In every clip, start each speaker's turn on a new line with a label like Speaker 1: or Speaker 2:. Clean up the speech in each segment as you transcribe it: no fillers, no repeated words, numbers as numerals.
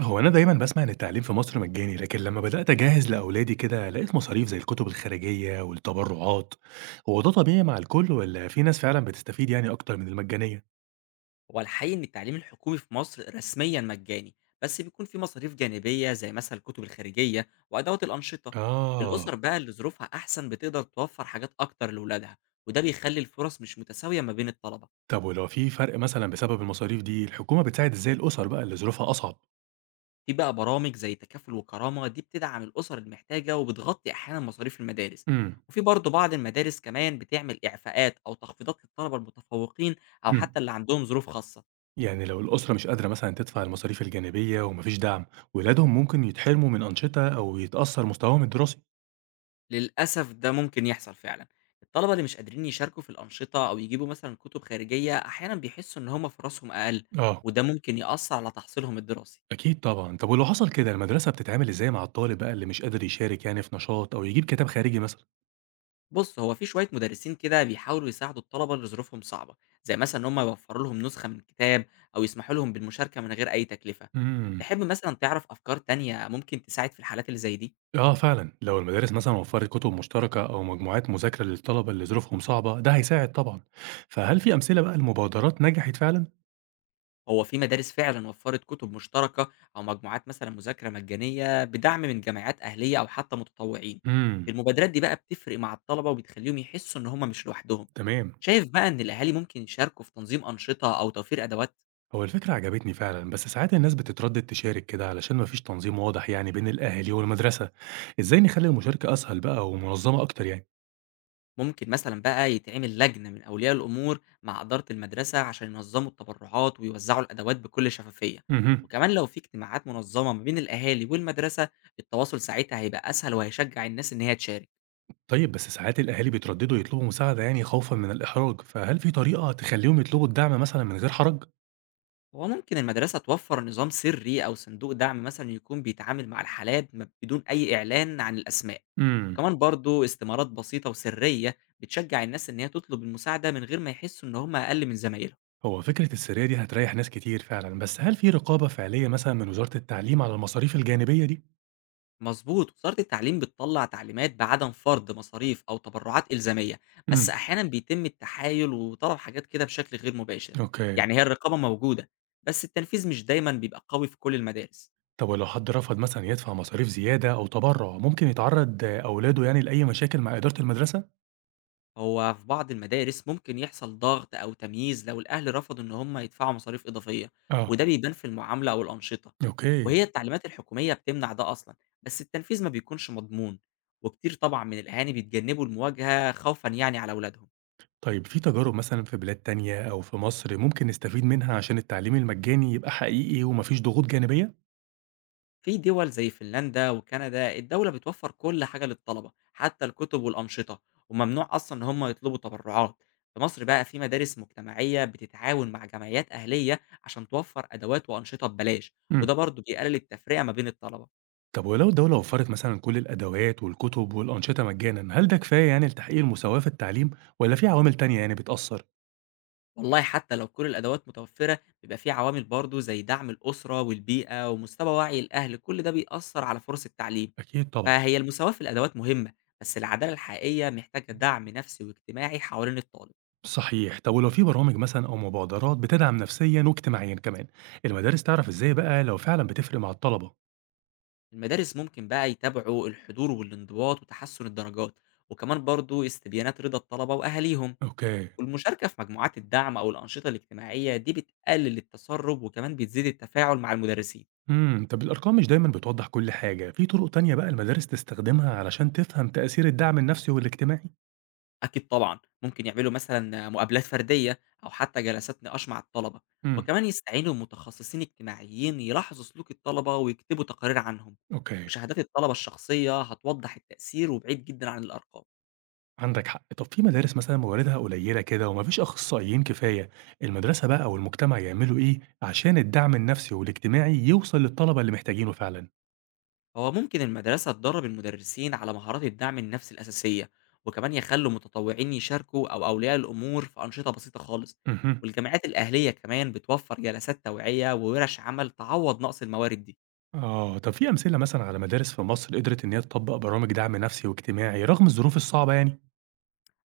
Speaker 1: هو أنا دايمًا باسمع إن التعليم في مصر مجاني، لكن لمّا بدأت أجهّز لأولادي كده لقيت مصاريف زي الكتب الخارجية والتبرعات، هو ده طبيعي مع الكل والّا في ناس فعلًا بتستفيد يعني أكتر من المجانية؟
Speaker 2: هو الحقيقي إن التعليم الحكومي في مصر رسميًا مجاني، بس بيكون في مصاريف جانبية زي مثلًا الكتب الخارجية وأدوات الأنشطة،
Speaker 1: آه.
Speaker 2: الأسر بقى اللي ظروفها أحسن بتقدر توفر حاجات أكتر لولادها، وده بيخلي الفرص مش متساوية ما بين الطلبة.
Speaker 1: طب ولو في فرق مثلًا بسبب المصاريف دي الحكومة بتساعد إزاي الأسر بقى اللي ظروفها أصعب؟
Speaker 2: في بقى برامج زي تكافل وكرامة دي بتدعم الأسر المحتاجة وبتغطي أحيانًا مصاريف المدارس،
Speaker 1: إمم،
Speaker 2: وفي برضه بعض المدارس كمان بتعمل إعفاءات أو تخفيضات للطلبة المتفوقين أو
Speaker 1: إمم،
Speaker 2: حتى اللي عندهم ظروف خاصة.
Speaker 1: يعني لو الأسرة مش قادرة مثلًا تدفع المصاريف الجانبية وما فيش دعم، ولادهم ممكن يتحرموا من أنشطة أو يتأثر مستواهم الدراسي.
Speaker 2: للأسف ده ممكن يحصل فعلًا. الطلبة اللي مش قادرين يشاركوا في الأنشطة أو يجيبوا مثلًا كتب خارجية، أحيانًا بيحسّوا إن هم فرصهم أقل،
Speaker 1: آه.
Speaker 2: وده ممكن يأثّر على تحصيلهم الدراسي.
Speaker 1: أكيد طبعًا، طب ولو حصل كده المدرسة بتتعامل إزاي مع الطالب بقى اللي مش قادر يشارك يعني في نشاط أو يجيب كتاب خارجي مثلًا؟
Speaker 2: بُص، هو في شوية مدرسين كده بيحاولوا يساعدوا الطلبة اللي ظروفهم صعبة، زي مثلًا إن هم يوفّروا لهم نسخة من كتاب أو يسمحوا لهم بالمشاركة من غير أي تكلفة.
Speaker 1: إمم،
Speaker 2: تحب مثلًا تعرف أفكار تانية ممكن تساعد في الحالات اللي زي دي؟
Speaker 1: آه فعلًا، لو المدارس مثلًا وفّرت كتب مشتركة أو مجموعات مذاكرة للطلبة اللي ظروفهم صعبة ده هيساعد طبعًا، فهل في أمثلة بقى لمبادرات نجحت فعلًا؟
Speaker 2: هو في مدارس فعلًا وفّرت كتب مشتركة أو مجموعات مثلًا مذاكرة مجانية بدعم من جامعات أهلية أو حتى متطوعين.
Speaker 1: إمم.
Speaker 2: المبادرات دي بقى بتفرق مع الطلبة وبتخلّيهم يحسّوا إن هم مش لوحدهم.
Speaker 1: تمام.
Speaker 2: شايف بقى إن الأهالي ممكن يشاركوا في تنظيم أنشطة أو توفير أدوات؟
Speaker 1: هو الفكرة عجبتني فعلًا، بس ساعات الناس بتتردد تشارك كده علشان ما فيش تنظيم واضح يعني بين الأهالي والمدرسة، إزاي نخلي المشاركة أسهل بقى ومنظمة أكتر يعني؟
Speaker 2: ممكن مثلًا بقى يتعمل لجنة من أولياء الأمور مع إدارة المدرسة عشان ينظموا التبرعات ويوزعوا الأدوات بكل شفافية،
Speaker 1: اهم.
Speaker 2: وكمان لو في اجتماعات منظمة ما بين الأهالي والمدرسة التواصل ساعتها هيبقى أسهل وهيشجع الناس إن هي تشارك.
Speaker 1: طيب بس ساعات الأهالي بيترددوا يطلبوا مساعدة يعني خوفًا من الإحراج، فهل في طريقة تخلّيهم يطلبوا الدعم مثلًا من غير حرج؟
Speaker 2: هو ممكن المدرسة توفر نظام سري أو صندوق دعم مثلا يكون بيتعامل مع الحالات بدون أي إعلان عن الأسماء.
Speaker 1: امم.
Speaker 2: وكمان برضو استمارات بسيطة وسرية بتشجع الناس إن هي تطلب المساعدة من غير ما يحسوا إن هم أقل من زمايلهم.
Speaker 1: هو فكرة السرية دي هتريح ناس كتير فعلًا، بس هل في رقابة فعلية مثلًا من وزارة التعليم على المصاريف الجانبية دي؟
Speaker 2: مظبوط، وزارة التعليم بتطلع تعليمات بعدم فرض مصاريف أو تبرعات إلزامية، بس
Speaker 1: امم.
Speaker 2: أحيانا بيتم التحايل وطلب حاجات كده بشكل غير مباشر.
Speaker 1: أوكي.
Speaker 2: يعني هي الرقابة موجودة، بس التنفيذ مش دايما بيبقى قوي في كل المدارس.
Speaker 1: طب ولو حد رفض مثلًا يدفع مصاريف زيادة أو تبرع، ممكن يتعرض أولاده يعني لأي مشاكل مع إدارة المدرسة؟
Speaker 2: هو في بعض المدارس ممكن يحصل ضغط أو تمييز لو الأهل رفضوا إن هم يدفعوا مصاريف إضافية،
Speaker 1: اه.
Speaker 2: وده بيبان في المعاملة أو الأنشطة.
Speaker 1: أوكي.
Speaker 2: وهي التعليمات الحكومية بتمنع ده أصلا، بس التنفيذ ما بيكونش مضمون، وكتير طبعا من الأهالي بيتجنبوا المواجهة خوفا يعني على أولادهم.
Speaker 1: طيب في تجارب مثلًا في بلاد تانية أو في مصر ممكن نستفيد منها عشان التعليم المجاني يبقى حقيقي وما فيش ضغوط جانبية؟
Speaker 2: في دول زي فنلندا وكندا الدولة بتوفر كل حاجة للطلبة حتى الكتب والأنشطة، وممنوع أصلا إن هم يطلبوا تبرعات. في مصر بقى في مدارس مجتمعية بتتعاون مع جمعيات أهلية عشان توفر أدوات وأنشطة ببلاش، وده
Speaker 1: امم.
Speaker 2: برضه بيقلل التفرقة ما بين الطلبة.
Speaker 1: طب ولو الدولة وفرت مثلا كل الأدوات والكتب والأنشطة مجانا هل ده كفاية يعني لتحقيق المساواة في التعليم ولا في عوامل تانية يعني بتأثر؟
Speaker 2: والله حتى لو كل الأدوات متوفرة بيبقى في عوامل برضه زي دعم الأسرة والبيئة ومستوى وعي الأهل، كل ده بيأثر على فرص التعليم.
Speaker 1: أكيد طبعا.
Speaker 2: فهي المساواة في الأدوات مهمة، بس العدالة الحقيقية محتاجة دعم نفسي واجتماعي حوالين الطالب.
Speaker 1: صحيح. طب ولو في برامج مثلا أو مبادرات بتدعم نفسيا واجتماعيا كمان المدارس تعرف إزاي بقى لو فعلا بتفرق مع الطلبة؟
Speaker 2: المدارس ممكن بقى يتابعوا الحضور والانضباط وتحسن الدرجات، وكمان برضو استبيانات رضا الطلبة وأهاليهم.
Speaker 1: أوكي.
Speaker 2: والمشاركة في مجموعات الدعم أو الأنشطة الاجتماعية دي بتقلل التسرب وكمان بتزيد التفاعل مع المدرسين.
Speaker 1: طب الأرقام مش دايما بتوضح كل حاجة في طرق تانية بقى المدارس تستخدمها علشان تفهم تأثير الدعم النفسي والاجتماعي؟
Speaker 2: أكيد طبعا، ممكن يعملوا مثلا مقابلات فردية أو حتى جلسات نقاش مع الطلبة،
Speaker 1: امم.
Speaker 2: وكمان يستعينوا بمتخصصين اجتماعيين يلاحظوا سلوك الطلبة ويكتبوا تقارير عنهم.
Speaker 1: أوكي.
Speaker 2: وشهادات الطلبة الشخصية هتوضح التأثير وبعيد جدا عن الأرقام.
Speaker 1: عندك حق. طب في مدارس مثلا مواردها قليلة كده ومفيش أخصائيين كفاية المدرسة بقى أو المجتمع يعملوا إيه عشان الدعم النفسي والاجتماعي يوصل للطلبة اللي محتاجينه فعلا؟
Speaker 2: هو ممكن المدرسة تدرب المدرسين على مهارات الدعم النفسي الأساسية، وكمان يخلوا متطوعين يشاركوا أو أولياء الأمور في أنشطة بسيطة خالص.
Speaker 1: مهم.
Speaker 2: والجامعات الأهلية كمان بتوفر جلسات توعية وورش عمل تعوض نقص الموارد دي.
Speaker 1: آه طب في أمثلة مثلا على مدارس في مصر قدرت إن هي تطبق برامج دعم نفسي واجتماعي رغم الظروف الصعبة يعني؟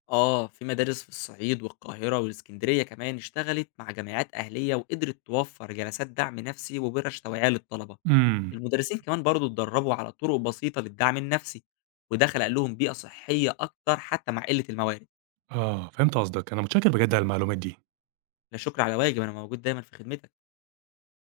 Speaker 2: آه، في مدارس في الصعيد والقاهرة والإسكندرية كمان اشتغلت مع جامعات أهلية وقدرت توفر جلسات دعم نفسي وورش توعية للطلبة.
Speaker 1: امم.
Speaker 2: المدرسين كمان برضو اتدربوا على طرق بسيطة للدعم النفسي، وده خلق لهم بيئة صحية أكتر حتى مع قلة الموارد.
Speaker 1: آه فهمت قصدك، أنا متشكر بجد على المعلومات دي.
Speaker 2: لا شكر على واجب، أنا موجود دايمًا في خدمتِك.